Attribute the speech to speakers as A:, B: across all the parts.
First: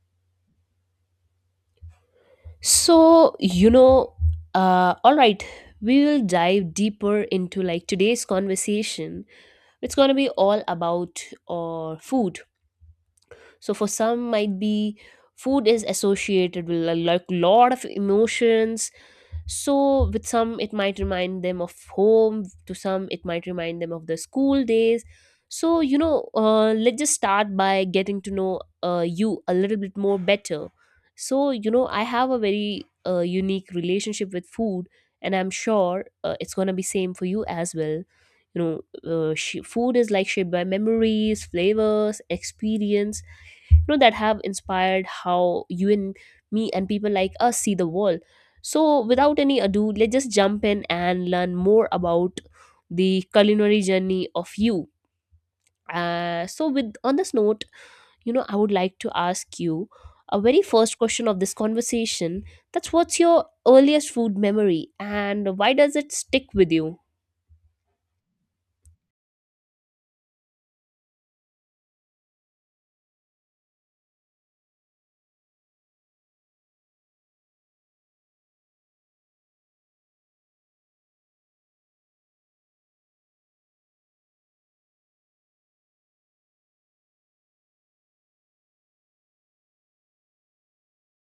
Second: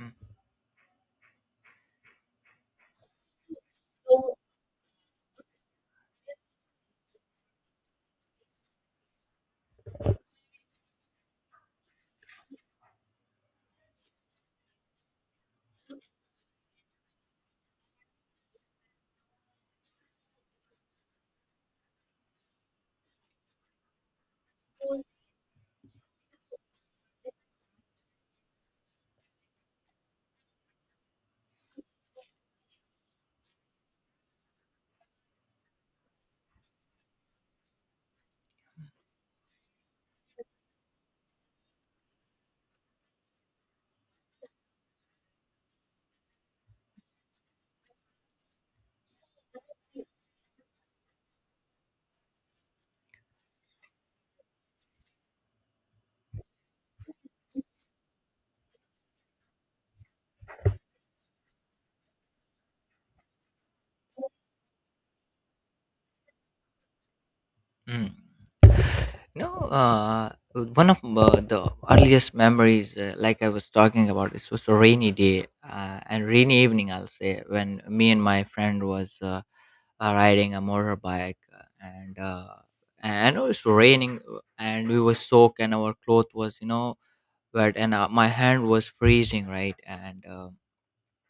A: Mm.
B: So, uh, all right, we will dive deeper into like today's conversation. It's going to be all about food. So, for some, might be food is associated with a like, lot of emotions, so with some, it might remind them of home, to some, it might remind them of the school days. So, you know, let's just start by getting to know you a little bit more better. So, you know, I have a very unique relationship with food, and I'm sure it's gonna be same for you as well. You know, food is like shaped by memories, flavors, experience, you know, that have inspired how you and me and people like us see the world, so without any ado, let's just jump in and learn more about the culinary journey of you. With on this note, you know, I would like to ask you a very first question of this conversation. That's what's your earliest food memory, and why does it stick with you?
A: mm. No, One of the earliest memories, like I was talking about, it was a rainy day and rainy evening, I'll say, when me and my friend was riding a motorbike, and it was raining, and we were soaked, and our cloth was wet, and my hand was freezing, right.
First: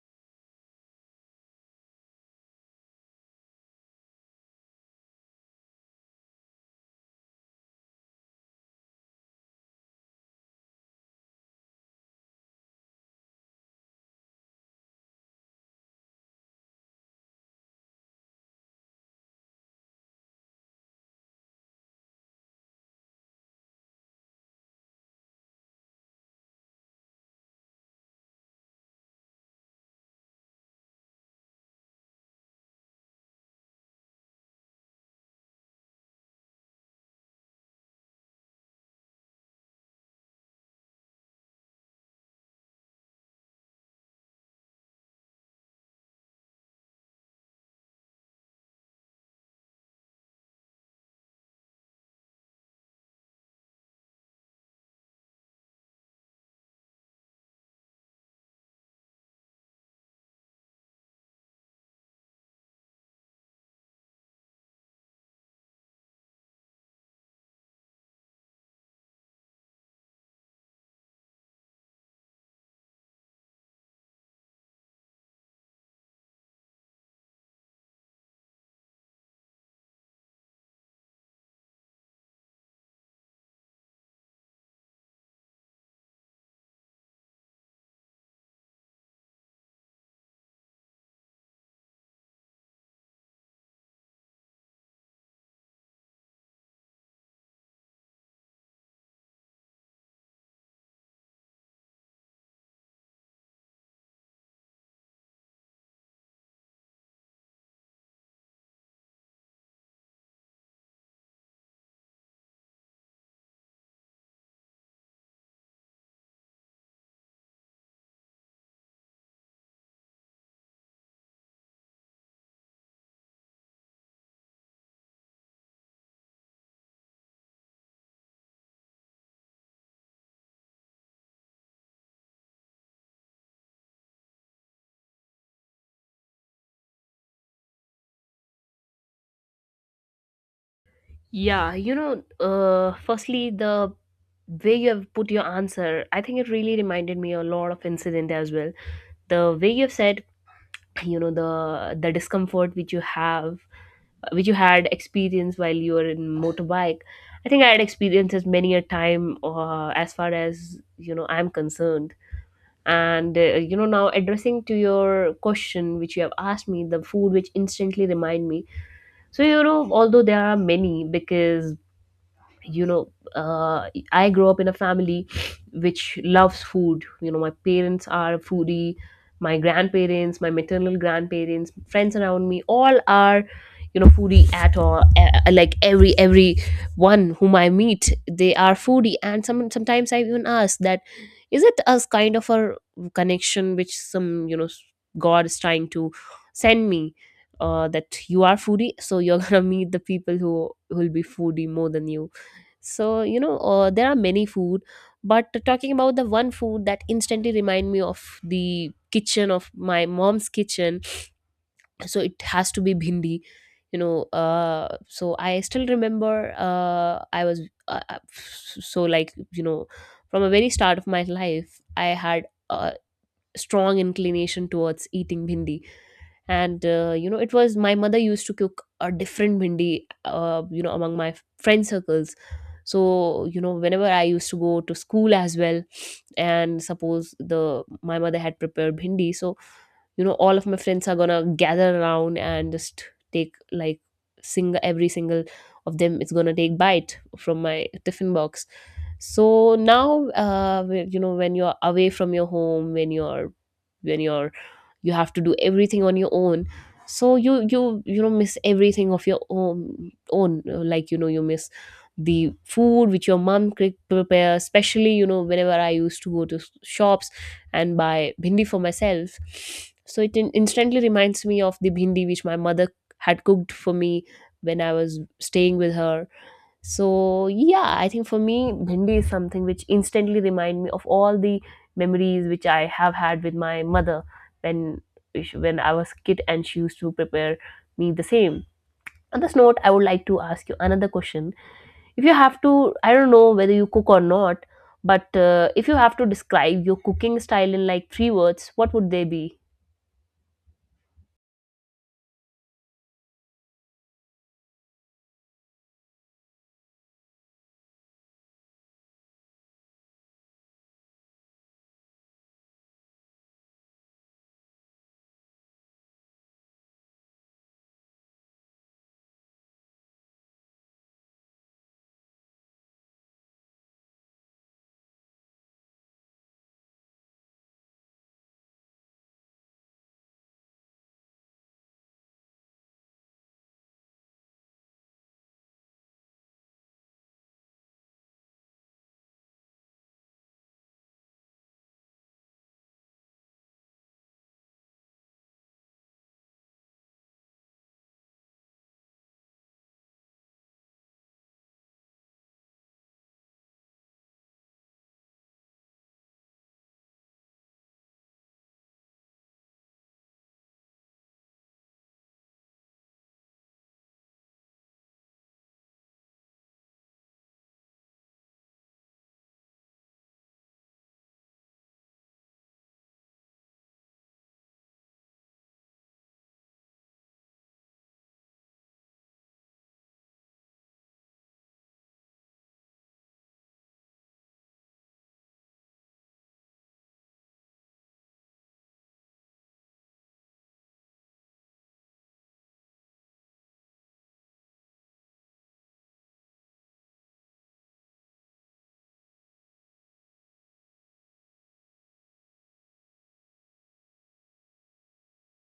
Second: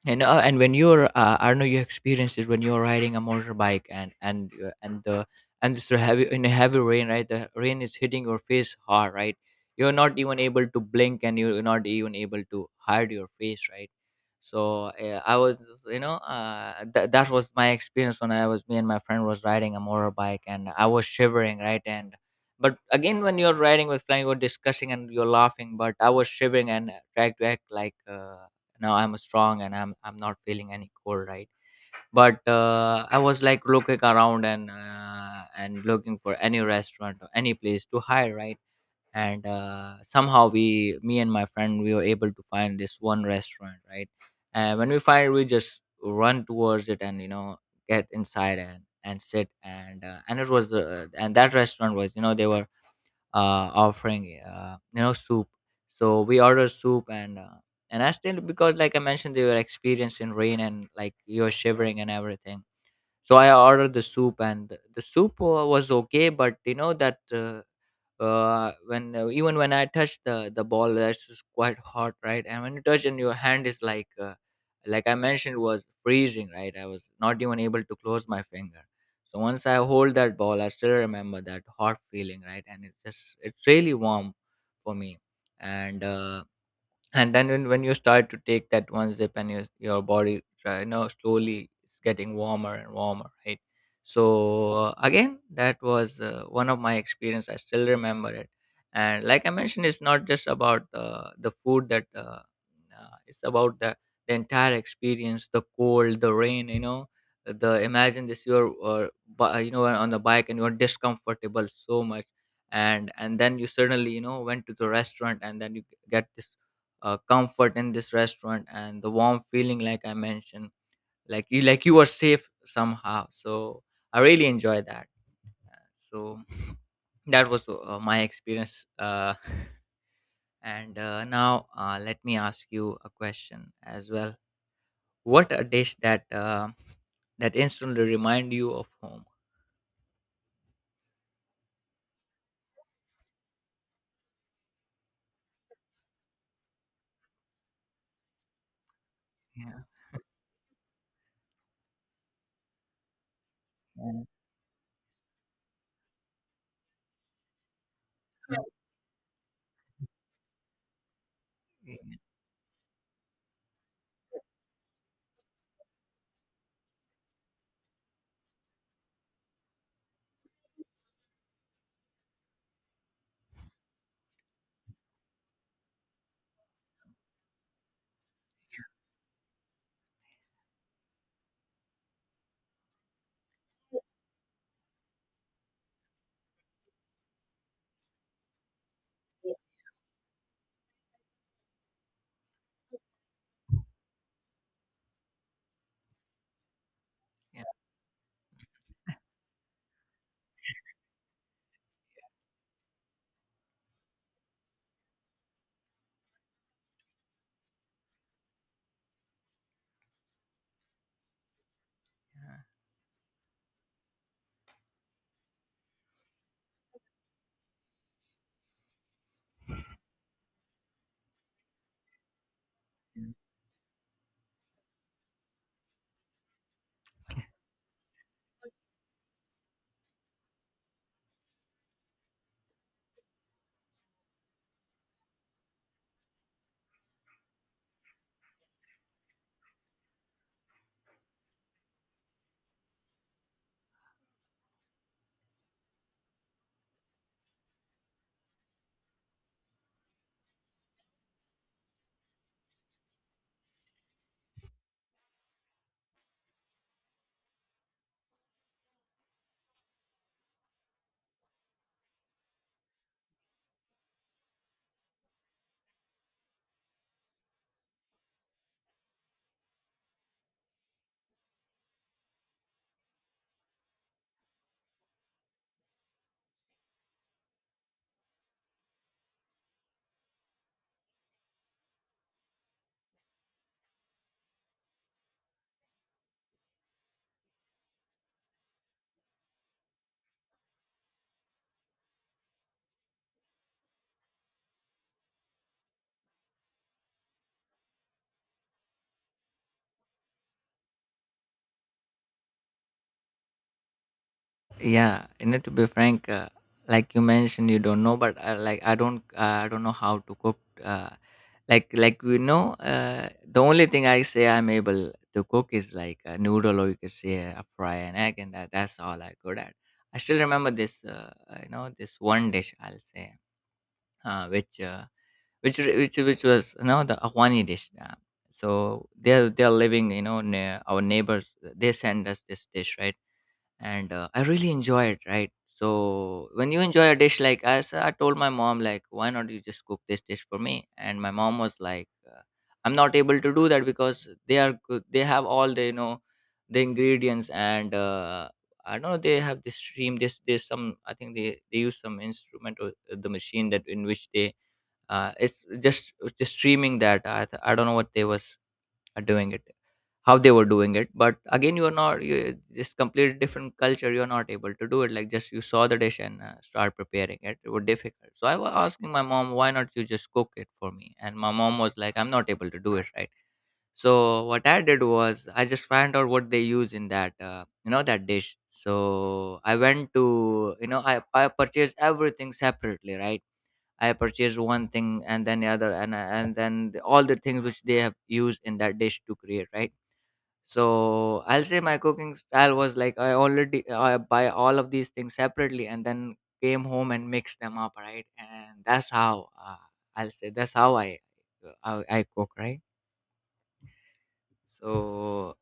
A: And when you're I don't know, you experienced it when you're riding a motorbike, and it's a heavy in a heavy rain, right? The rain is hitting your face hard, right? You're not even able to blink, and you're not even able to hide your face, right? So I was that was my experience when I was me and my friend was riding a motorbike, and I was shivering, right? and But again, when you're riding with flying, you're discussing and you're laughing, but I was shivering and tried to act like now I'm strong, and I'm not feeling any cold, right? But I was like looking around and looking for any restaurant or any place to hire, right? And somehow we me and my friend, we were able to find this one restaurant, right? And when we find it, we just run towards it, and you know, get inside, and sit, and it was and that restaurant was, you know, they were offering you know, soup. So we ordered soup, and I still, because like I mentioned, they were experienced in rain, and like you're shivering and everything. So I ordered the soup, and the soup was okay, but you know that when even when I touch the ball, that's just quite hot, right? And when you touch, and your hand is like I mentioned, was freezing, right? I was not even able to close my finger. So once I hold that ball, I still remember that hot feeling, right? And it's really warm for me, and uh, and then when you start to take that one sip and your body try, you know, slowly it's getting warmer and warmer, right? So again, that was one of my experience, I still remember it. And like I mentioned, it's not just about the food that it's about the entire experience, the cold, the rain, you know, the imagine this, you're you know, on the bike, and you're discomfortable so much. And then you suddenly, you know, went to the restaurant, and then you get this comfort in this restaurant and the warm feeling, like I mentioned, like you were safe somehow. So I really enjoy that. So that was my experience and now let me ask you a question as well. What a dish that that instantly remind you of home?
B: Yeah, you know, firstly, the way you have put your answer, I think it really reminded me a lot of incident as well. The way
A: yeah
B: you've said, you know, the discomfort which you have, which you had experienced while you were in motorbike. I think I had experiences
A: yeah,
B: many a time, as far as you know, I'm concerned.
A: yeah.
B: And you know, now addressing to your question, which you have asked me, the food which instantly remind me. So you know, although there are many, because you know I grew up in a family which loves food. You know, my parents are foodie, my grandparents, my maternal grandparents, friends around me, all are, you know, foodie at all. Like every one whom I meet, they are foodie, and sometimes I even ask that, is it as kind of a connection which, some, you know, god is trying to send me, that you are foodie, so you're gonna meet the people who will be foodie more than you. So, you know, there are many food, but talking about the one food that instantly remind me of the kitchen of my mom's kitchen, so it has to be bhindi. You know, so I still remember, I was uh, uh, so like you know, from a very start of my life, I had a
A: Yeah.
B: strong inclination towards eating bhindi. And you know, it was, my mother used to cook a different bhindi, you know, among my friend circles. So you know, whenever I used to go to school as well, and suppose the my mother had prepared bhindi, so you know, all of my friends are gonna gather around and just take like single, every single of them is gonna take bite from my tiffin box. So now, you know, when you're away from your home, when you're you have to do everything on your own. So you know, miss everything of your own, like you know, you miss the food which your mom prepares, especially you know, whenever I used to go to shops and buy bhindi for myself, so it instantly reminds me of the bhindi which my mother had cooked for me when I was staying with her. So yeah, I think for me bhindi is something which instantly remind me of all the memories which I have had with my mother when, when I was kid and she used to prepare me the same. On this note, I would like to ask you another question. If you have to, I don't know whether you cook or not, but if you have to describe your cooking style in like 3 words, what would they be?
A: Yeah, you know, to be frank, like you mentioned, you don't know, but like I don't know how to cook. Uh, like we know, the only thing I say I'm able to cook is like a noodle, or you could say a fry an egg, and that's all I good at. I still remember this, you know, this one dish I'll say, uh, which, uh, which was, you know, the Afghani dish. So they're living, you know, near our neighbors. They send us this dish, right? And I really enjoy it, right? So when you enjoy a dish like us, I told my mom like, why not you just cook this dish for me? And my mom was like, I'm not able to do that because they are good. They have all the, you know, the ingredients, and I don't know, they have this stream. This There's some, I think they use some instrument or the machine that in which they it's just streaming, that I don't know what they was are doing it, how they were doing it. But again, you're not, you just completely different culture, you're not able to do it. Like just you saw the dish and start preparing it, it was difficult. So I was asking my mom, why not you just cook it for me? And my mom was like, I'm not able to do it, right? So what I did was, I just found out what they use in that you know, that dish. So I went to, you know, I purchased everything separately, right? I purchase one thing and then the other, and then all the things which they have used in that dish to create, right? So I'll say my cooking style was like, I already, I buy all of these things separately and then came home and mix them up, right? And that's how I'll say that's how I I cook, right? So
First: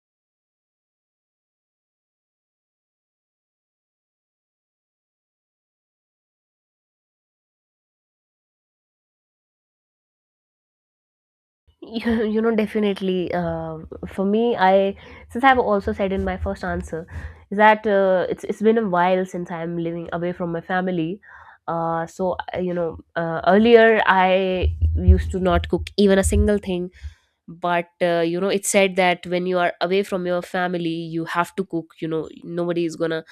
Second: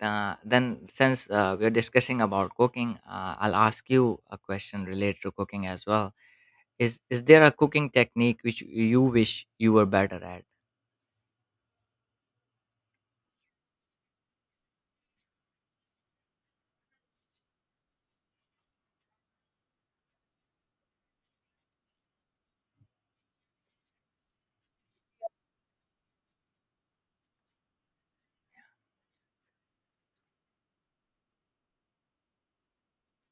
A: then since we're discussing about cooking, I'll ask you a question related to cooking as well. Is there a cooking technique which you wish you were better at?
B: You know definitely, for me I since I've also said in my first answer, is that it's been a while since I'm living away from my family. You know, earlier I used to not cook even a single thing. But you know, it's said that when you are away from your family, you have to cook. You know, nobody is gonna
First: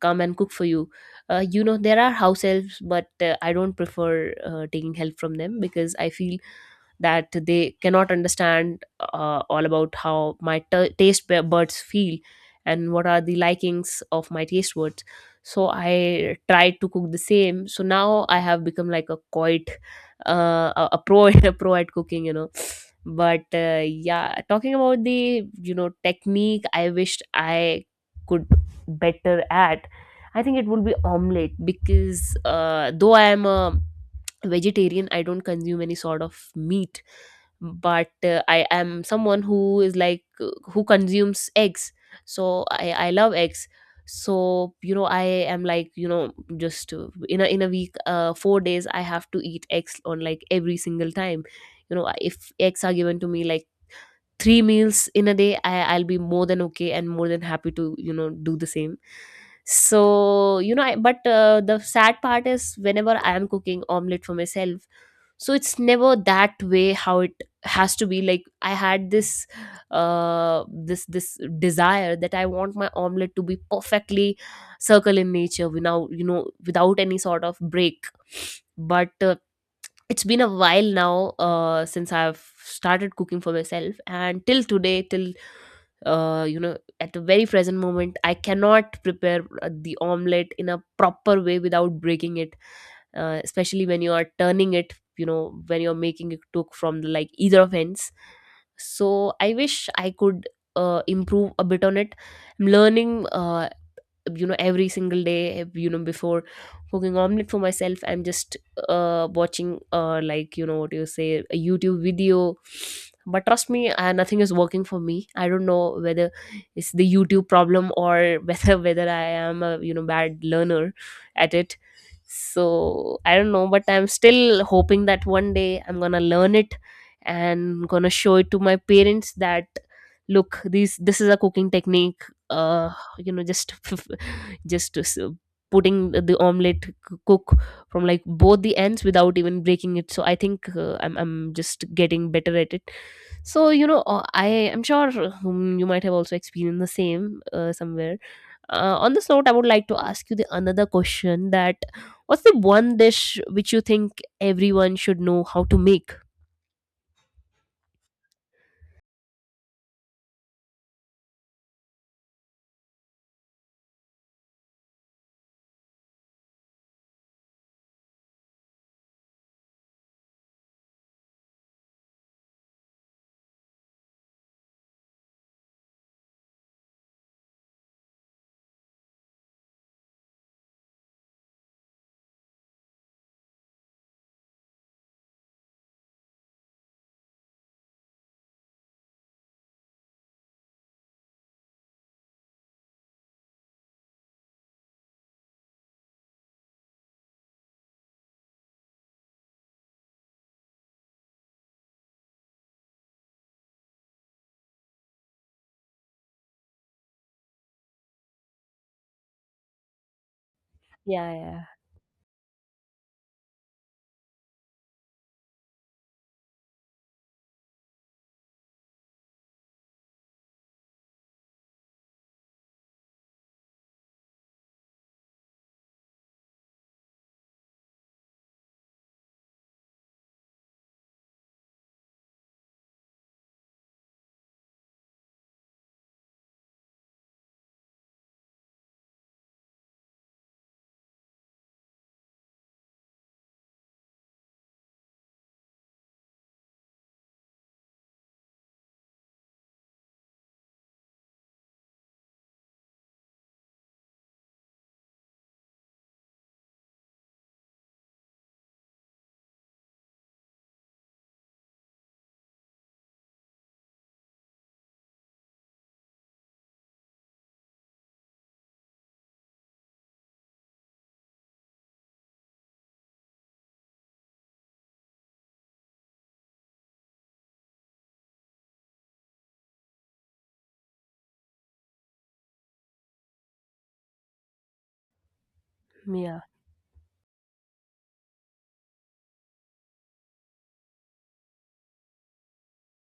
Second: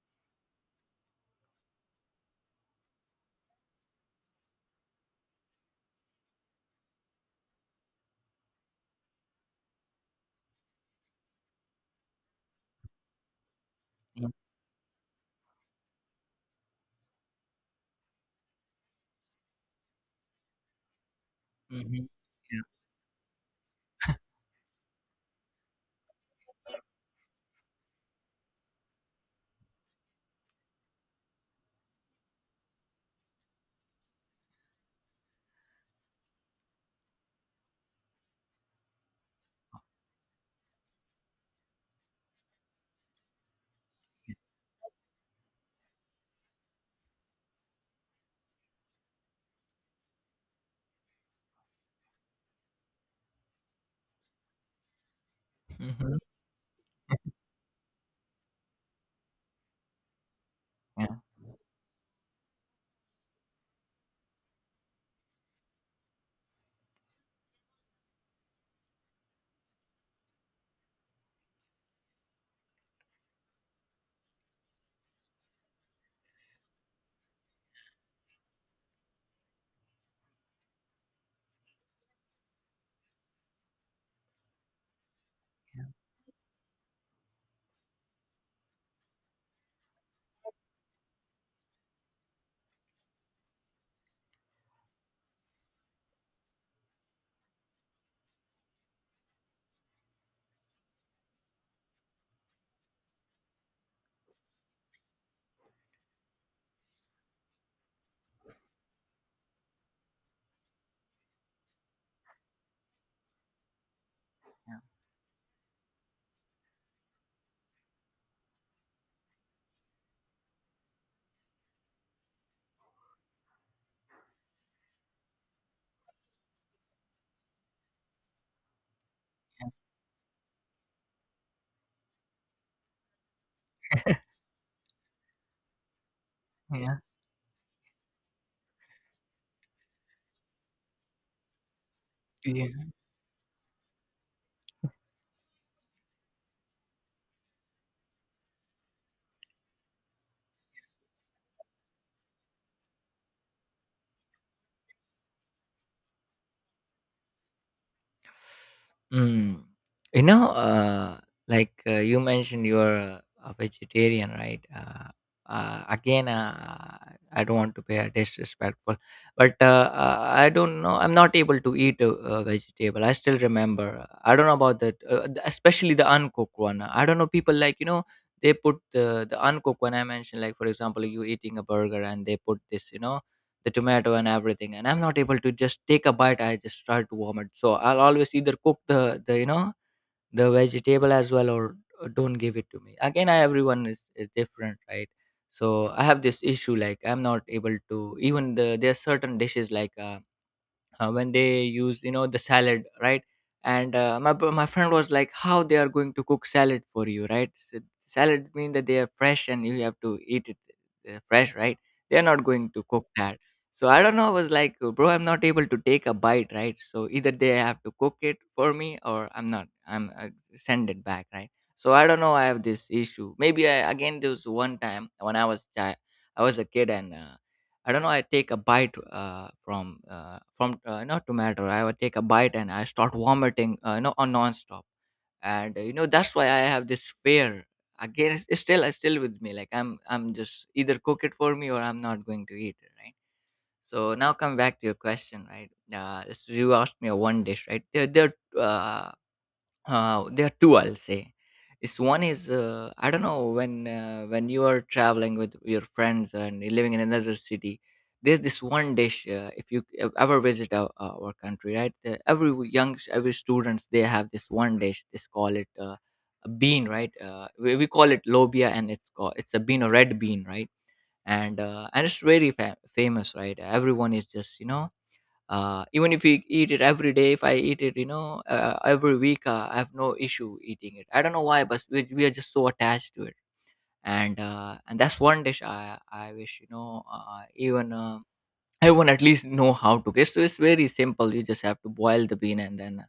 B: come and cook for you. You know, there are house helps, but I don't prefer taking help from them because I feel that they cannot understand all about how my taste buds feel and what are the likings of
A: Mm,
B: my taste buds. So I tried to cook the same, so now I have become like a quite a pro, a pro at
A: mhm.
B: cooking, you know.
A: Yeah.
B: But yeah, talking about the, you know, technique I wished I could better at, I think it would be omelette, because though I am a vegetarian, I don't consume any sort of meat, but I am someone who is like, who consumes eggs. So I love eggs. So you know, I am like, you know, just, in a week, 4 days I have to eat eggs on like every single time. You know, if eggs are given to me like 3 meals in a day, I'll be
A: Mhm.
B: more than okay and more than happy to, you know, do the same. So you know, I, but
A: Yeah.
B: uh, the sad part is whenever I am cooking omelet for myself, so it's never that way how it has to be. Like I had this desire that I want my omelet to be perfectly circle in nature without you know, without any sort of break. But it's been a while now since I've started cooking for myself, and till today, till you know, at the very present moment, I cannot prepare the omelette in a proper way without breaking it. Especially when you are turning it, you know, when you're making it cook from the, like either of ends. So I wish I could improve a bit on it. I'm learning. You know, every single day, you know, before cooking omelet for myself, I'm just watching, like you know, what do you say, a YouTube video. But trust me, nothing is working for me. I don't know whether it's the YouTube problem, or whether I am a, you know, bad learner at it. So I don't know, but I'm still hoping that one day I'm gonna learn it and gonna show it to my parents that, look, these this is a cooking technique, uh you know, just just putting the omelette
A: Yeah.
B: cook from like both the ends without even breaking it. So I think I'm just getting better at it.
A: Yeah.
B: So you know, I am sure, you might have also experienced the same somewhere. Uh, on this note, I would like to ask you the another question that, what's the one dish which you think everyone should know how to make?
A: Mm. You know, like you mentioned, you're a vegetarian, right? Again, I don't want to be disrespectful, but I don't know. I'm not able to eat a vegetable. I still remember. I don't know about that, especially the uncooked one. I don't know. People, like, you know, they put the uncooked one. I mentioned, like, for example, you eating a burger and they put this, you know, the tomato and everything, and I'm not able to just take a bite, I just start to vomit. So I'll always either cook the you know, the vegetable as well, or don't give it to me. Again, everyone is different, right? So I have this issue, like I'm not able to even, the there are certain dishes like when they use, you know, the salad, right? And my friend was like, how they are going to cook salad for you, right? S Salad mean that they are fresh and you have to eat it
B: Yeah,
A: fresh,
B: yeah,
A: right? They are not going to cook that. So I don't know, I was like, bro, I'm not able to take a bite, right? So either they have to cook it for me, or I'm not, I'm send it back, right? So I don't know, I have this issue maybe. Again, there was one time when I was a kid, and I don't know, I take a bite from not tomato. I would take a bite and I start vomiting, you know, on nonstop. And you know, that's why I have this fear. Again, it's still with me. Like I'm just either cook it for me or I'm not going to eat it, right? So now come back to your question, right? You asked me a one dish, right? There are, there are two, I'll say. Is One is I don't know, when you are traveling with your friends and you're living in another city, there's this one dish. If you ever visit our country, right? Every w- young s- every students, they have this one dish. They call it a bean, right? We call it lobia, and it's called, it's a bean, a red bean, right? And it's very famous, right? Everyone is just even if we eat it every day, if I eat it every week, I have no issue eating it. I don't know why, but we are just so attached to it. And that's one dish I
B: yeah.
A: wish even everyone at least know how to get. So it's very simple, you just have to boil the bean and then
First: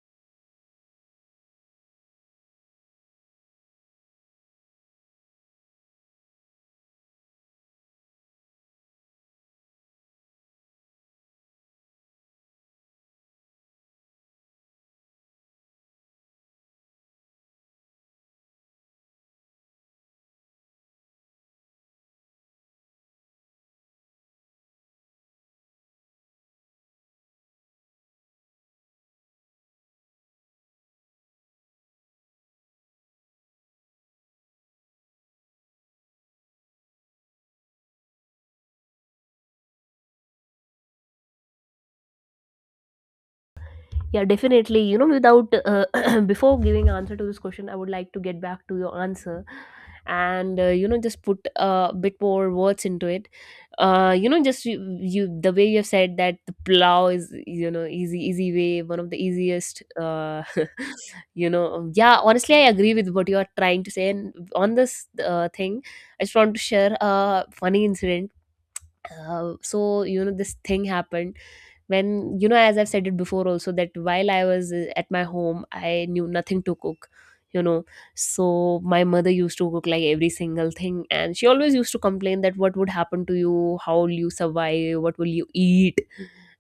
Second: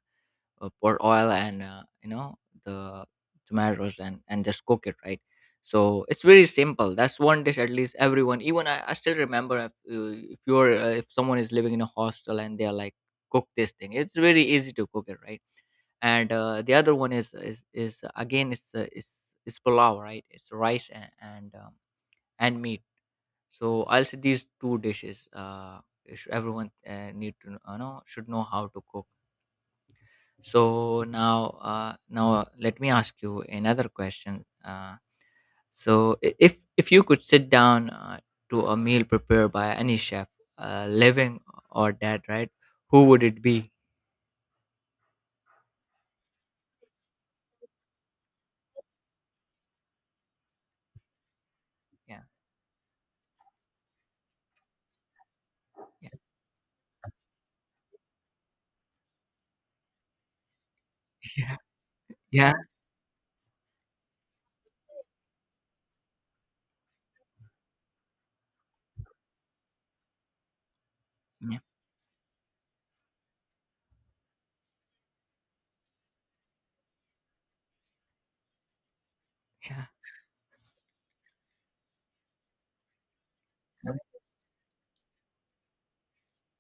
A: pour oil and the tomatoes and just cook it, right? So it's very simple. That's one dish at least everyone, even I still remember. If someone is living in a hostel and they're like cook this thing, it's very easy to cook it, right? And the other one is again, it's it's pulao, right? It's rice and meat. So I'll say these two dishes, everyone need to know, should know how to cook. So now, let me ask you another question. If you could sit down to a meal prepared by any chef, living or dead, right? Who would it be?
B: Yeah, definitely. You know, without, before giving answer to this question, I would like to get back to your answer, and you know, just put a bit
A: Yeah,
B: more words into it. You know, just you, the way you have
A: yeah,
B: said that the plow is, you know, easy, way, one of the easiest. You know, yeah.
A: yeah,
B: Honestly, I agree with what you are trying to say, and on this thing, I just want to share a funny incident. So this thing happened
A: yeah,
B: when as I've said it before also, that while I was at my home, I knew nothing to cook you know so my mother used to cook
A: yeah,
B: like every single thing, and she always used to complain that what would happen to you, how will you survive, what will you eat,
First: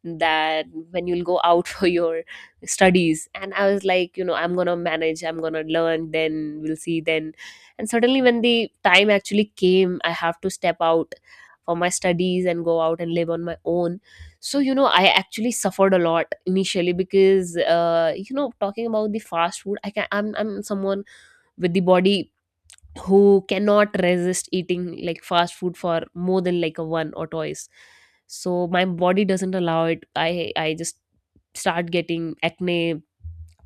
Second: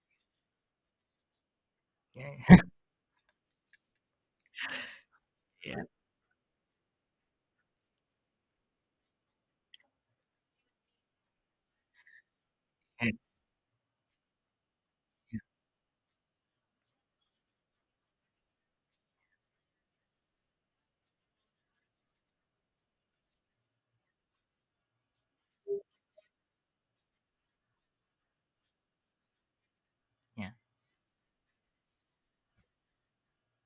B: that when you'll go out for your
A: yeah, yeah,
B: studies. And I was like, I'm gonna manage, I'm gonna
A: yeah,
B: learn, then we'll see then. And suddenly when the time actually came, I have to step out for my studies and go out and
A: yeah,
B: live on my own. So I actually suffered a lot initially, because talking about the fast food, I'm someone with the body who cannot resist eating like fast food for more than like a one or twice. So my body doesn't allow it.
A: yeah,
B: I just start getting acne,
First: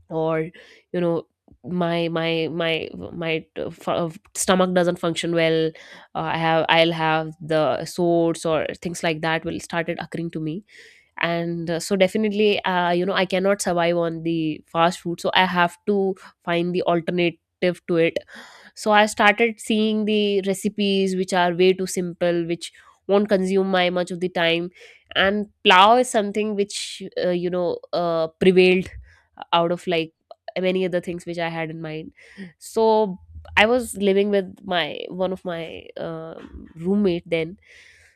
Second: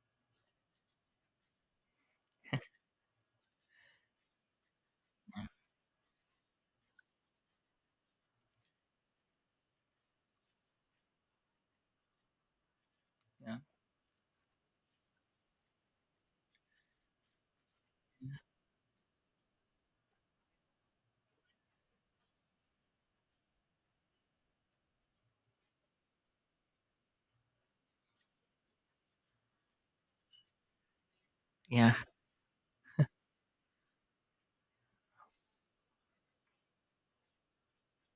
B: or you know my stomach doesn't function well. I'll have the sores or things like that will started occurring to me. And so definitely, I
A: yeah,
B: cannot survive on the fast food, so I have to find the alternative to it. So I started seeing the recipes which are way too simple, which won't consume my much of the time. And plow is something which prevailed out of like many other things which I had in
A: yeah,
B: mind. So I was living with my one of my roommate then.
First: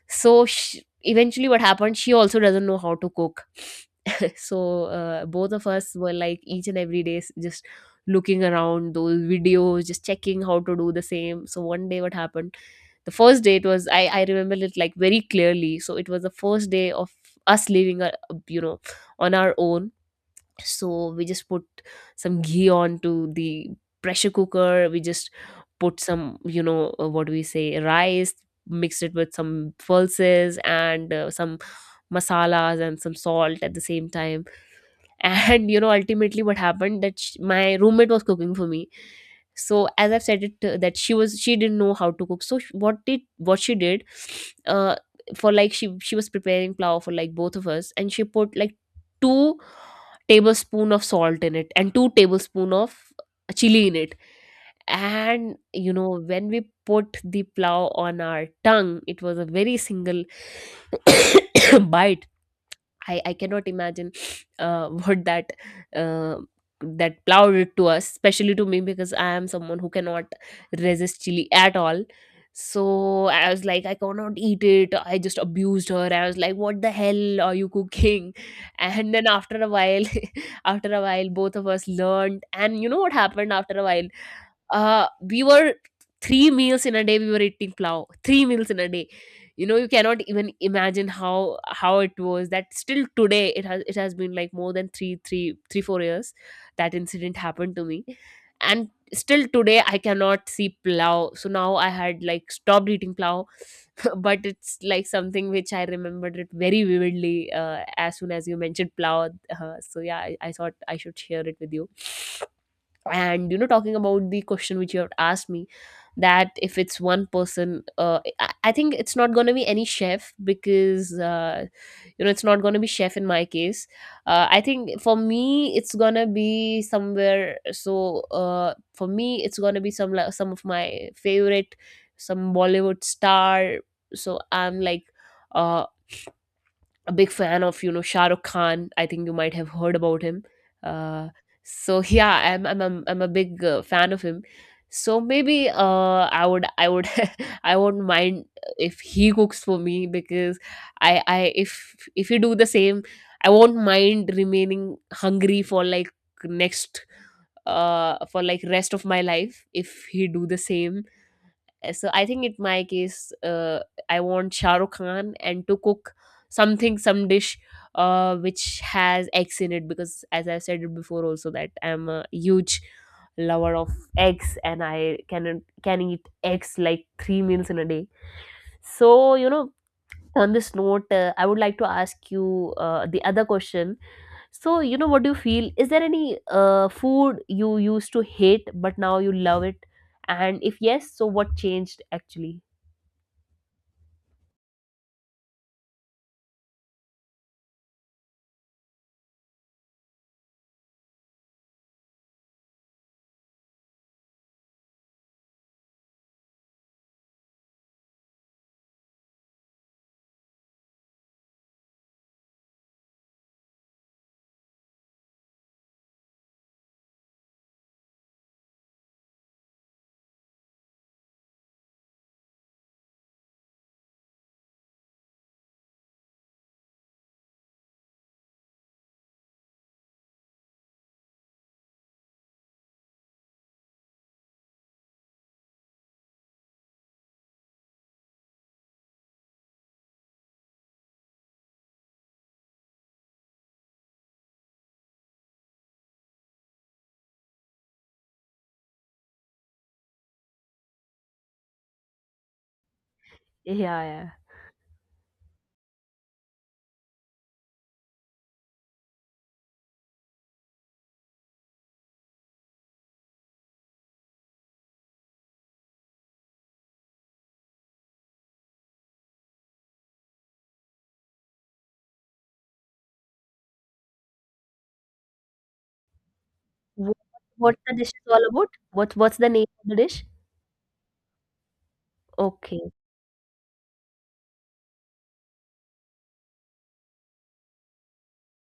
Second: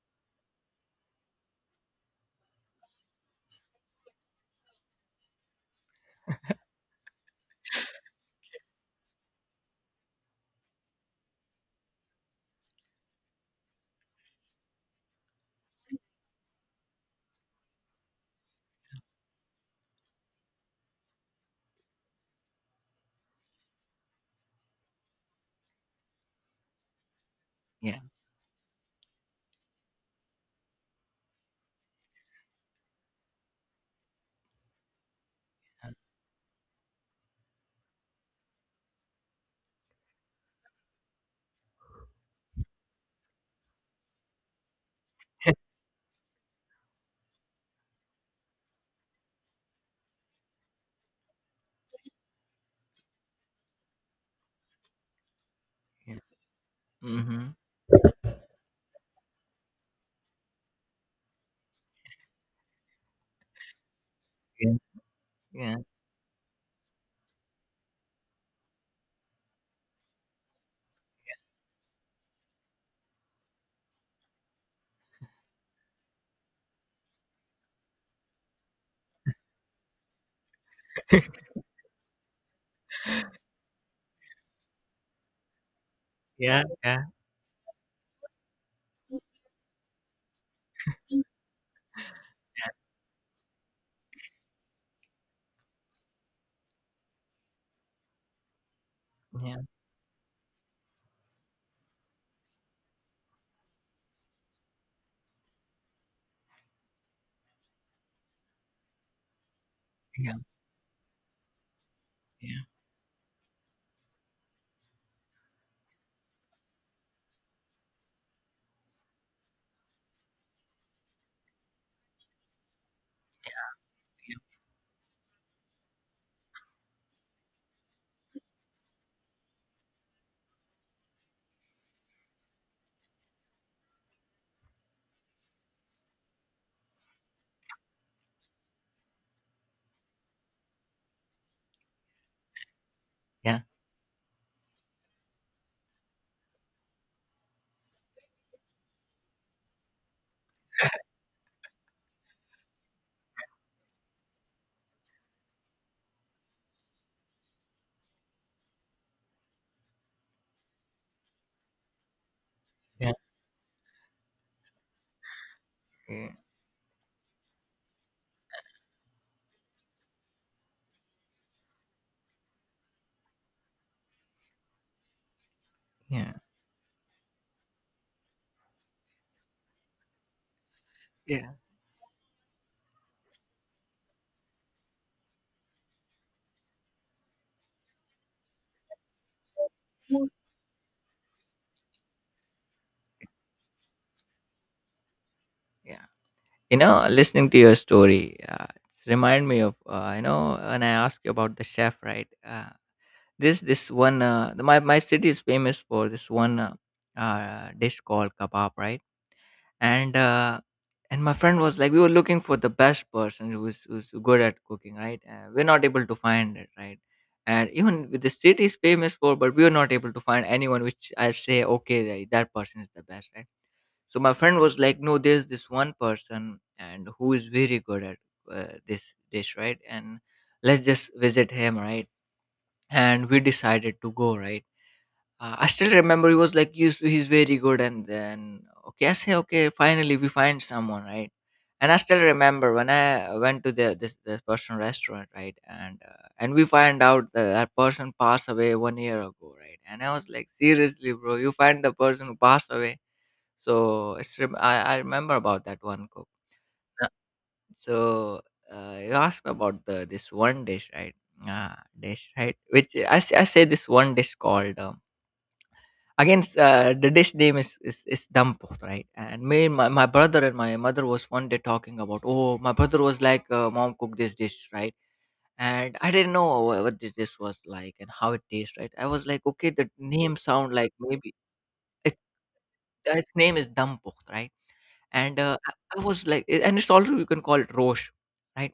B: So she, eventually what happened, she also doesn't know how to cook. So both of us were like each and every day, just looking around those videos, just checking how to do the same. So one day, what happened? The first day, it was, I remember it like very clearly. So it was the first day of us living, you know, on our own. So we just put some ghee onto the pressure cooker. We just put some, what do we say,
A: yeah,
B: rice. Mixed it with some pulses and some masalas and some salt at the same time. And ultimately what happened that sh my roommate was cooking for me. So as I've said it, that she didn't know how to cook. So what she did, uh for like she was preparing plow for like both of us. And she put like 2 tablespoon of salt in it and 2 tablespoon of chili in it. And you
A: yeah.
B: know, when we put the
A: Mm-hmm.
B: plow on our tongue, it was a very single bite. I cannot imagine,
A: Yeah,
B: what that,
A: yeah,
B: uh, that plowed it to us, especially to me, because I am someone who cannot resist chili at all. So I was like, I cannot eat it. I just abused her. I was like, what the hell are you cooking? And then after a while, after a while, both of us learned. And you know what happened after a while? We were 3
A: yeah,
B: meals in a
A: yeah,
B: day, we were eating plow. 3 meals in a day. You know, you cannot even imagine how it was, that still today it has been like more than 4 years. That incident happened to me. And still
A: yeah,
B: today I cannot see plow. So now I had like stopped eating plow, but it's like something which I remembered it very vividly as soon as you mentioned plow. So yeah,
A: yeah,
B: I thought I should share it with you.
A: yeah,
B: And talking about the question which you have asked me, that if it's one person, I think it's not going to be any chef, because it's not going to be chef in my case. I think for me it's going to be somewhere. So for me it's going to be some, like, some of my favorite, some Bollywood star. So I'm like, uh, a big fan of, Shah Rukh Khan. I think you might have heard about him. Uh, so yeah, I'm a big fan of him. So maybe, I would I won't mind if he cooks for me. Because I if you do the same, I won't mind remaining hungry for like next, for like rest of my life, if he do the same. Uh, so I think in my
A: yeah,
B: case, I want Shah Rukh Khan and to cook
A: yeah,
B: something, some dish, which has eggs in it, because, as I said it before, also that I'm a huge lover of eggs, and I can eat
A: yeah,
B: eggs like 3 meals in a day. So you know, on this note, I
A: yeah,
B: would like to ask you the other question. So you know, what do you feel? Is there any food you used to hate but now you love it? And if yes, so what changed actually?
A: yeah. You know, listening to your story, it's remind me of, you know, when I asked you about the chef, right? This one, my city is famous for this one dish called kebab, right? And and my friend was like, we were looking for the best person who's good at cooking, right? We're not able to find it, right? And even with the city is famous for, but we were not able to find anyone which I say, okay, that person is the best, right? So my friend was like, no, there's this one person and who is very good at this dish, right? And let's just visit him, right? And we decided to go, right? I still remember, he was like he's very good, and then okay, I say okay, finally we find someone, right? And I still remember when I went to the this person restaurant, right? And we find out that person passed away one year ago, right? And I was like, seriously bro, you find the person who passed away?
B: Yeah,
A: So
B: yeah.
A: it's I remember about that one cook. Yeah. So you asked me about the this one dish, right? Ah, dish, right? Which I say this one dish called again. Uh, the dish name is dampo, right? And me, and my brother and my mother was one day talking about. Oh, my brother was like, "Mom, cook this dish," right? And I didn't know what this
B: What
A: dish was
B: what's the
A: like
B: dish
A: and
B: is
A: how it
B: all about?
A: tastes, right? I was
B: What's
A: like,
B: the name
A: "Okay,
B: of
A: the
B: the dish?
A: name sound like maybe it,
B: Okay.
A: its name is dampo, right?" And I was like, eh, and it's also you can call it Roche, right?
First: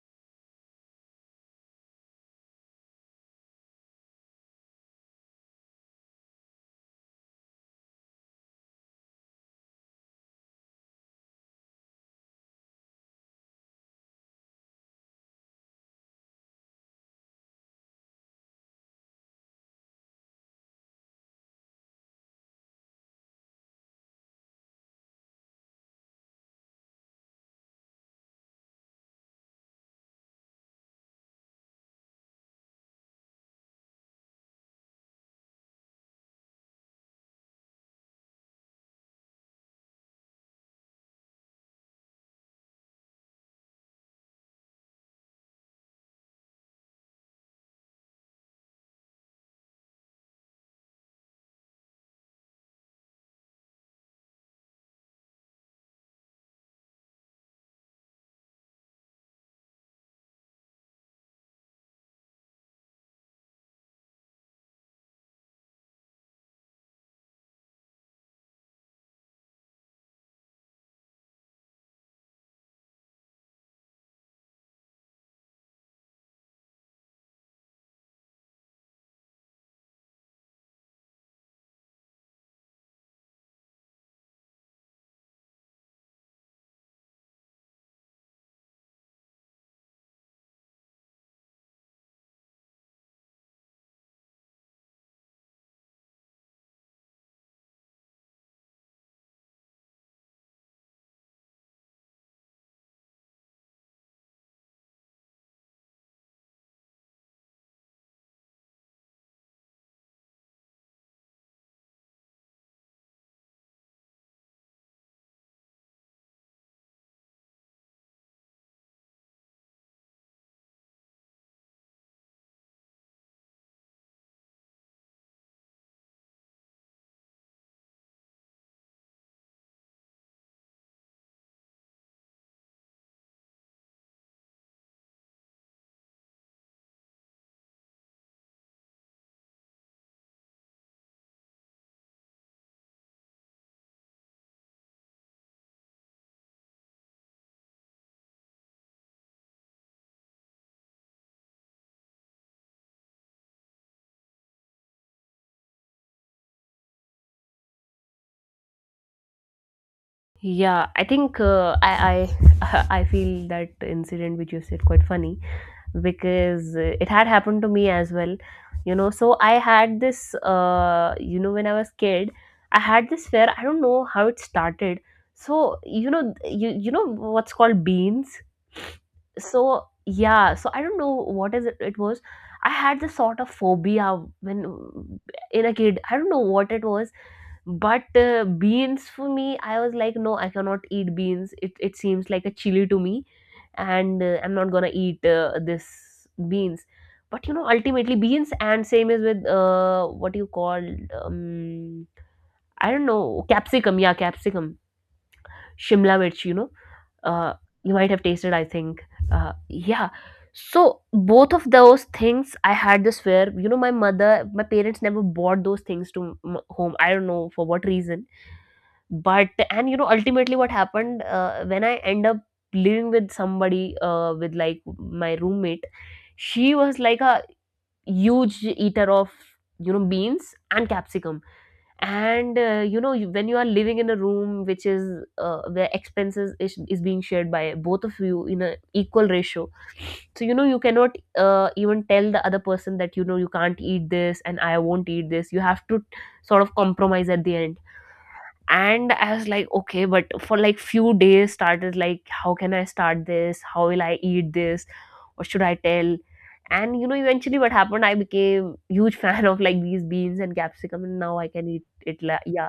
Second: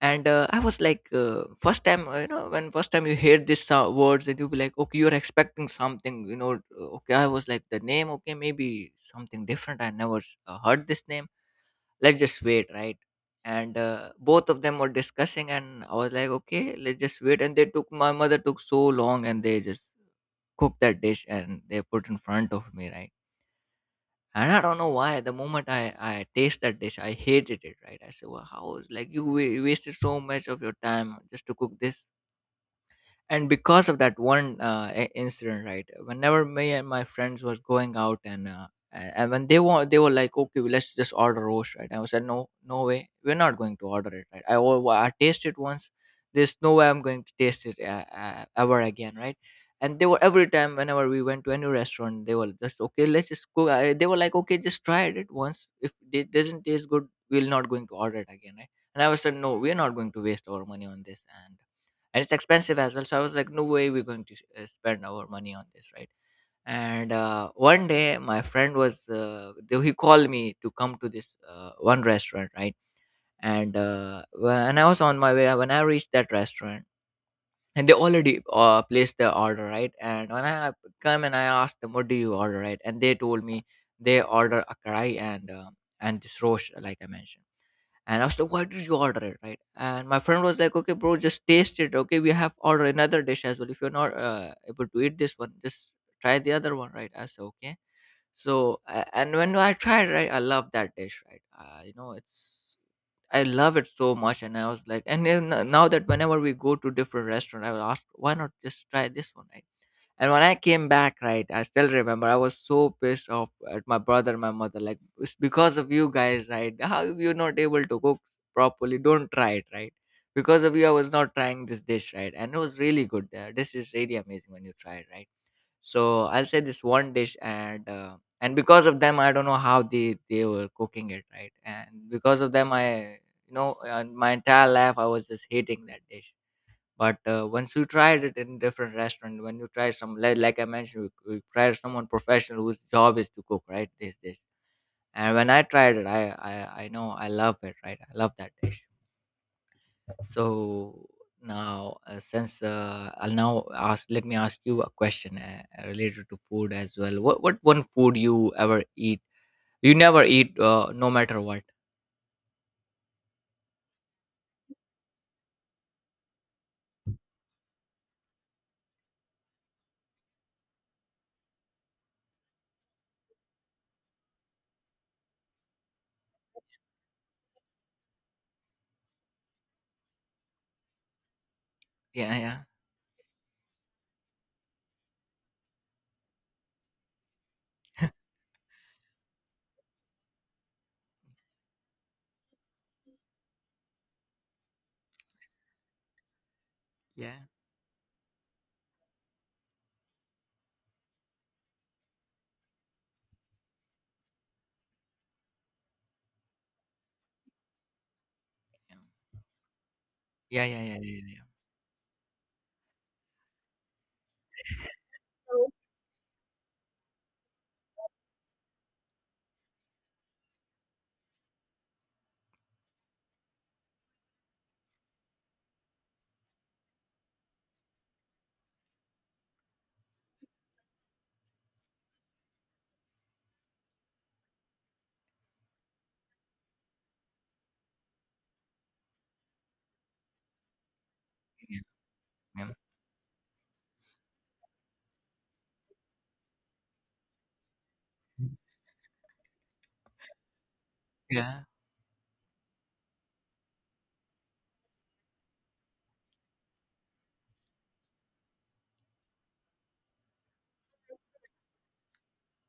A: And I was like, first time, you know, when first time you hear these sou- words, and you'll be like, okay, you're expecting something, you know, okay, I was like, the name, okay, maybe something different. I never heard this name. Let's just wait, right? And both of them were discussing, and I was like, okay, let's just wait. And they took, my mother took so long, and they just cooked that dish and they put in front of me, right? And I don't know why. The moment I taste that dish, I hated it, right? I said, well, how is like you wa- wasted so much of your time just to cook this, and because of that one incident, right? Whenever me and my friends was going out and when they were, they were like, okay, well, let's just order roast, right? I said no, no way we're not going to order it, right. I tasted once, there's no way I'm going to taste it ever again, right? And they were every time, whenever we went to any restaurant, they were just, okay, let's just go, they were like, okay, just try it once, if it doesn't taste good, we're not going to order it again, right? And I was said, no, we're not going to waste our money on this. And it's expensive as well, so I was like, no way we're going to spend our money on this, right? And one day my friend was he called me to come to this one restaurant, right? And when I was on my way, when I reached that restaurant, and they already placed their order, right? And when I come and I asked them, what do you order, right? And they told me they order a karai and and this rosh, like I mentioned. And I was like, why did you order it, right? And my friend was like, okay bro, just taste it. Okay, we have ordered another dish as well. If you're not able to eat this one, just try the other one, right? I said, okay. So, and when I tried, right, I love that dish, right. You know, it's, I love it so much. And I was like, and then, now that whenever we go to different restaurant, I will ask, why not just try this one, right?" And when I came back, right, I still remember I was so pissed off at my brother and my mother. Like, it's because of you guys, right? How you're not able to cook properly? Don't try it, right? Because of you, I was not trying this dish, right? And it was really good. The dish is really amazing when you try it, right? So I'll say this one dish, and and because of them, I don't know how they were cooking it, right? And because of them, I, you know, my entire life I was just hating that dish. But once you tried it in different restaurant, when you try some, like I mentioned, you try someone professional whose job is to cook, right, this dish. And when I tried it, I know I love it, right? I love that dish. So now since I'll now ask, let me ask you a question related to food as well. What one food you ever eat, you never eat
B: Yeah, I
A: no
B: think,
A: matter what?
B: I I feel that incident which you said quite funny, because it had happened to me as well. You know, so I had this, when I was kid, I had this fear. I don't know how it started. So, you know, you know what's called beans? So yeah, so I don't know what is it, it was,
A: Yeah, yeah,
B: I had this sort of phobia when, in a kid, I don't know what it was. But beans for me, I was like, no, I cannot eat beans, it seems like a chili to me. And I'm not gonna eat, this beans.
A: yeah,
B: But you know, ultimately beans, and same is with, what you call, um, I don't know, capsicum, yeah, capsicum, shimla mirch, you know, uh, you might have tasted, I think. Yeah.
A: yeah, yeah, yeah,
B: So
A: yeah, yeah,
B: both of those things I had this fear, you know. My mother, my parents never bought those things to home, I don't know for what reason. But, and you know, ultimately what happened, when I end up living with somebody, with like my roommate. She was like a huge eater of, you know, beans and capsicum. And you know, when you are living in a room which is, where is being shared by both of you in an equal ratio. So you know, you cannot
A: yeah,
B: even tell the other
A: yeah, yeah,
B: person that, you know, you can't eat this and I won't eat this, you have to sort of compromise at the end. And I was like, okay, but for like few days
A: yeah,
B: started like, how can I start this, how will I eat this, what should I tell? And you know, eventually what happened, I became huge fan of like these beans and capsicum, and now I can eat it, yeah.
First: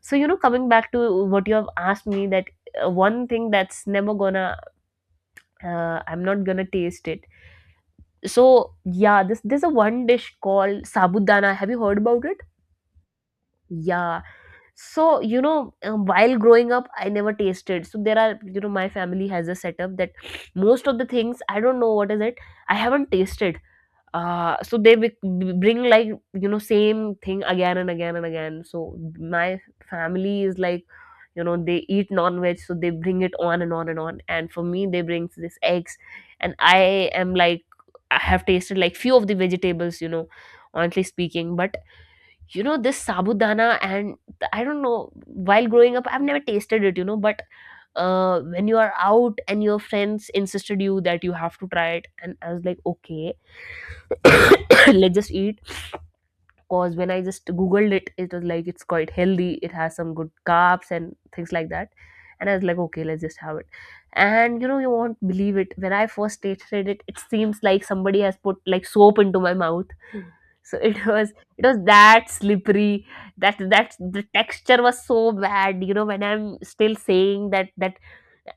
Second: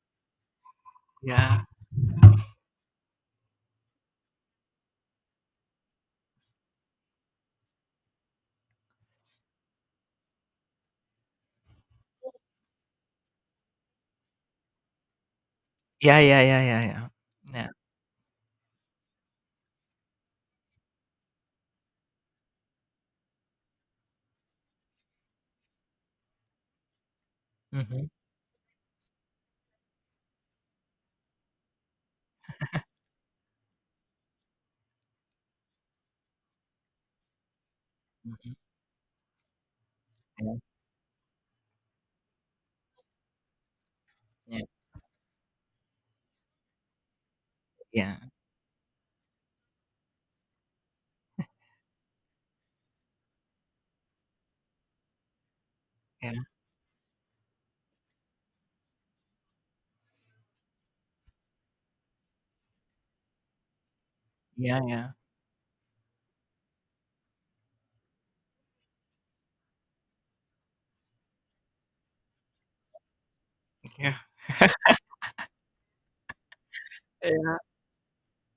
B: So you know, coming back to what you
A: yeah.
B: have asked me that, one thing that's never gonna, I'm not gonna taste it. So yeah, this there's a one dish called sabudana, have you heard about it? Yeah. So, you know,
A: Yeah,
B: while
A: yeah, yeah,
B: growing up,
A: yeah,
B: I
A: yeah.
B: never
A: Yeah.
B: tasted. So, there are, you know, my family has a setup that most of the things, I don't know what is it, I haven't tasted. So they bring like, you know, same thing again and
A: Mhm,
B: again and again. So my family is like, you know, they eat non-veg, so they bring it on and on and on. And for me, they bring this eggs, and I am like, I have
A: mhm.
B: tasted like few of the vegetables, you know,
A: Yeah,
B: honestly speaking. But you know, this sabudana, and I don't know, while growing up, I've never tasted it, you know. But
A: yeah, yeah,
B: when you are out and your friends insisted you that you have to try it, and I was like, okay, let's just eat. Because when I just Googled it, it was like, it's quite healthy, it has some good carbs and things like that. And I was like, okay, let's just have it. And you know,
A: yeah,
B: you
A: yeah,
B: won't believe it. When I first tasted it, it seems like somebody has put like soap into my mouth. So it was that slippery,
A: yeah,
B: that
A: yeah, yeah, yeah, yeah, yeah,
B: the texture was so bad. You know, when I'm still saying that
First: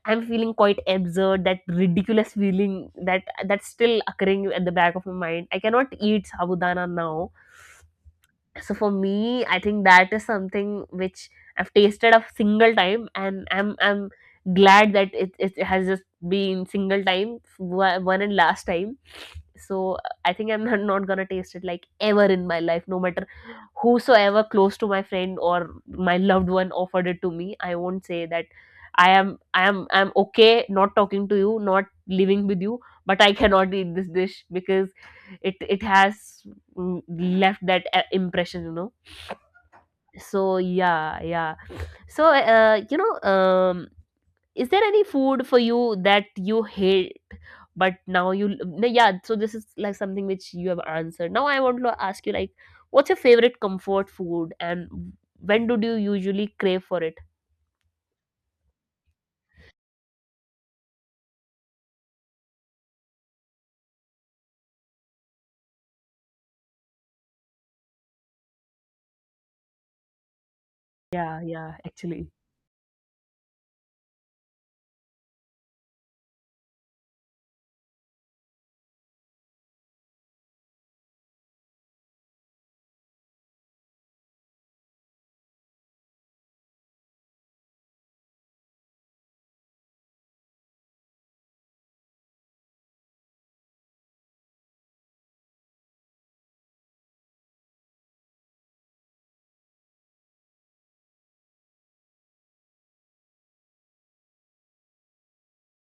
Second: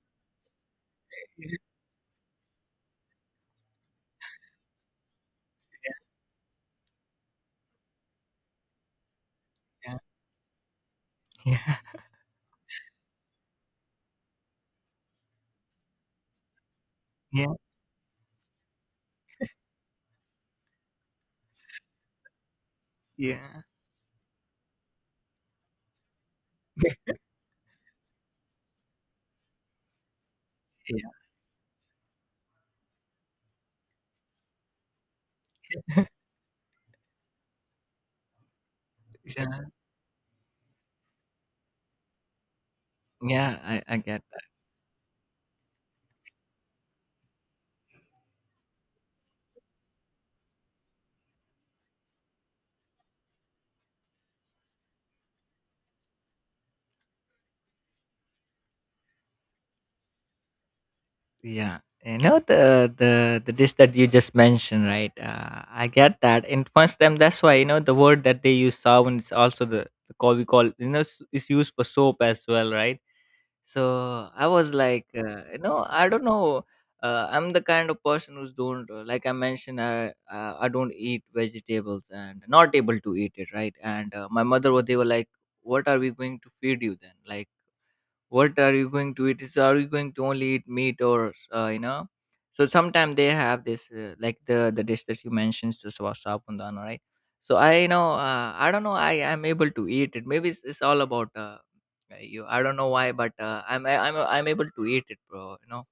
B: I'm feeling quite absurd, that ridiculous feeling, that's still occurring at the back of my mind, I cannot eat sabudana now. So for me, I think that is something which I've tasted a single time, and I'm glad that it has just been single time,
A: yeah,
B: one and last time. So I think I'm not gonna taste it like ever in my life, no matter whosoever close to my friend or my loved one offered it to me. I won't say that I'm okay not
A: yeah,
B: talking to you, not living with you, but I cannot eat this dish, because it has, mm, left that impression, you know.
A: yeah.
B: So yeah, yeah. So
A: Yeah, I I get that.
B: is there any food for you that you hate but now you, no, yeah, so this is like something which you have answered. Now I want to ask you like, what's your favorite comfort food, and when do you usually crave for it?
A: Yeah. You know the the dish that you just mentioned, right? I get that. And first time, that's why you know the word that they use, sound, is also the call we call, you know, s-
B: Yeah,
A: is used
B: yeah,
A: for soap
B: actually.
A: as well, right? So I was like, you know, I don't know, I'm the kind of person who's don't, like I mentioned, I don't eat vegetables and not able to eat it, right? And my mother wa- they were like, what are we going to feed you then, like what are you going to eat? Is are you going to only eat meat or you know. So sometimes they have this like the dish that you mentioned, the sa- sabundana, right? So I, you know, I don't know, I am able to eat it, maybe it's all about you, I don't know why, but I'm I, I'm able to eat it, bro, you know.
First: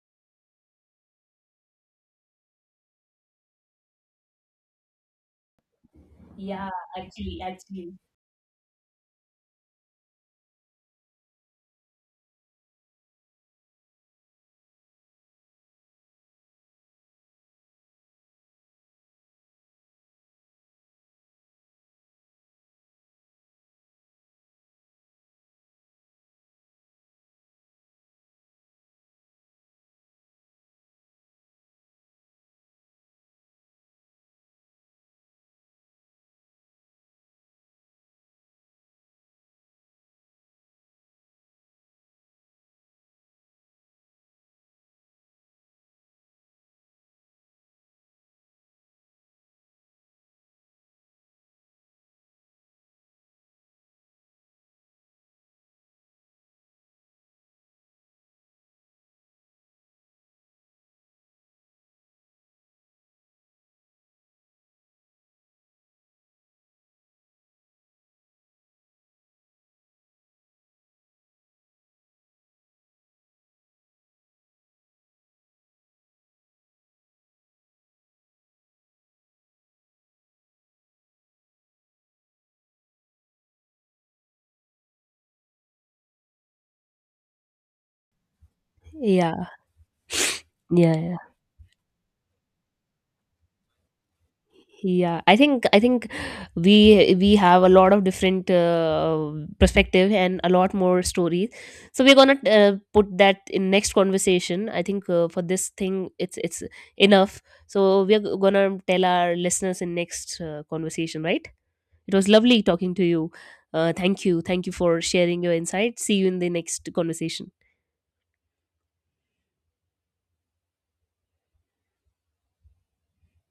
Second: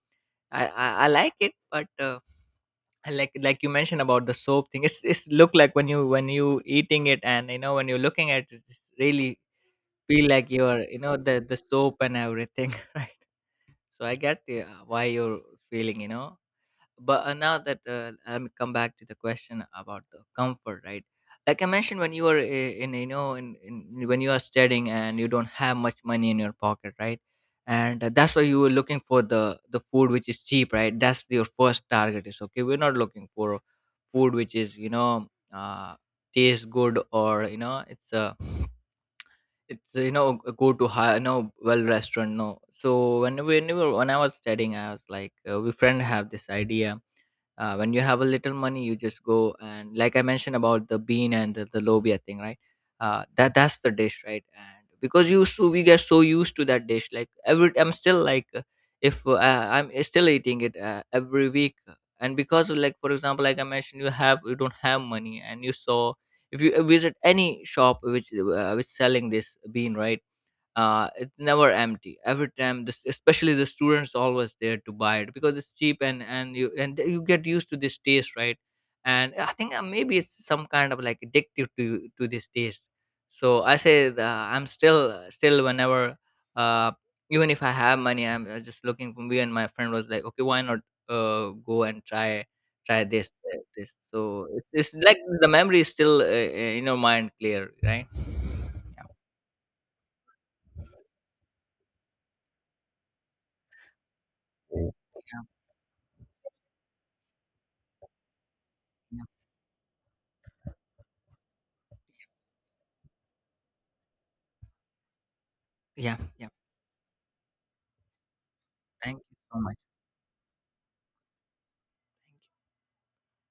A: I like it, but I like you mentioned about the soap thing, it's look like when you, when you
B: Yeah,
A: eating it,
B: actually,
A: and you know when
B: actually.
A: you're looking at it, it's really feel like you're, you know, the soap and everything. So I get why you're feeling, you know. But now that let me come back to the question about the comfort, right? Like I mentioned, when you are in, you know, in when you are studying and you don't have much money in your pocket, right? And that's why you were looking for the food which is cheap, right? That's your first target. Is okay, we're not looking for food which is, you know, uh, tastes good, or you know, it's a, it's, you know, go to high, you know, well restaurant. No. So when we when I was studying I was like, we friend have this idea, when you have a little money you just go, and like I mentioned about the bean and the lobia thing, right? That that's the dish, right? And because you, so we get so used to that dish like every, I'm still like, if I'm still eating it every week. And because of, like for example like I mentioned, you have, you don't have money, and you saw, if you visit any shop which, which selling this bean, right? It's never empty, every time this, especially the students always there to buy it because it's cheap, and you, and you get used to this taste, right? And I think, maybe it's some kind of like addictive to this taste. So I say the, I'm still still whenever, uh even if I have money I'm just looking for me,
B: Yeah,
A: and my friend was like, okay, why not
B: yeah, yeah,
A: go and try, try this this. So it's like
B: yeah. i
A: the
B: think i
A: memory is
B: think
A: still in your
B: we
A: mind
B: we have a
A: clear,
B: lot of
A: right?
B: different
A: Yeah.
B: perspective and a lot more stories. So we're gonna put that in next conversation. I think, for this thing it's enough. So we're gonna tell
A: Yeah.
B: our listeners in next conversation, right? It was lovely talking to you. Thank you for sharing your insight. See
A: Yeah,
B: you in the
A: yeah.
B: next conversation.
A: Thank you so much.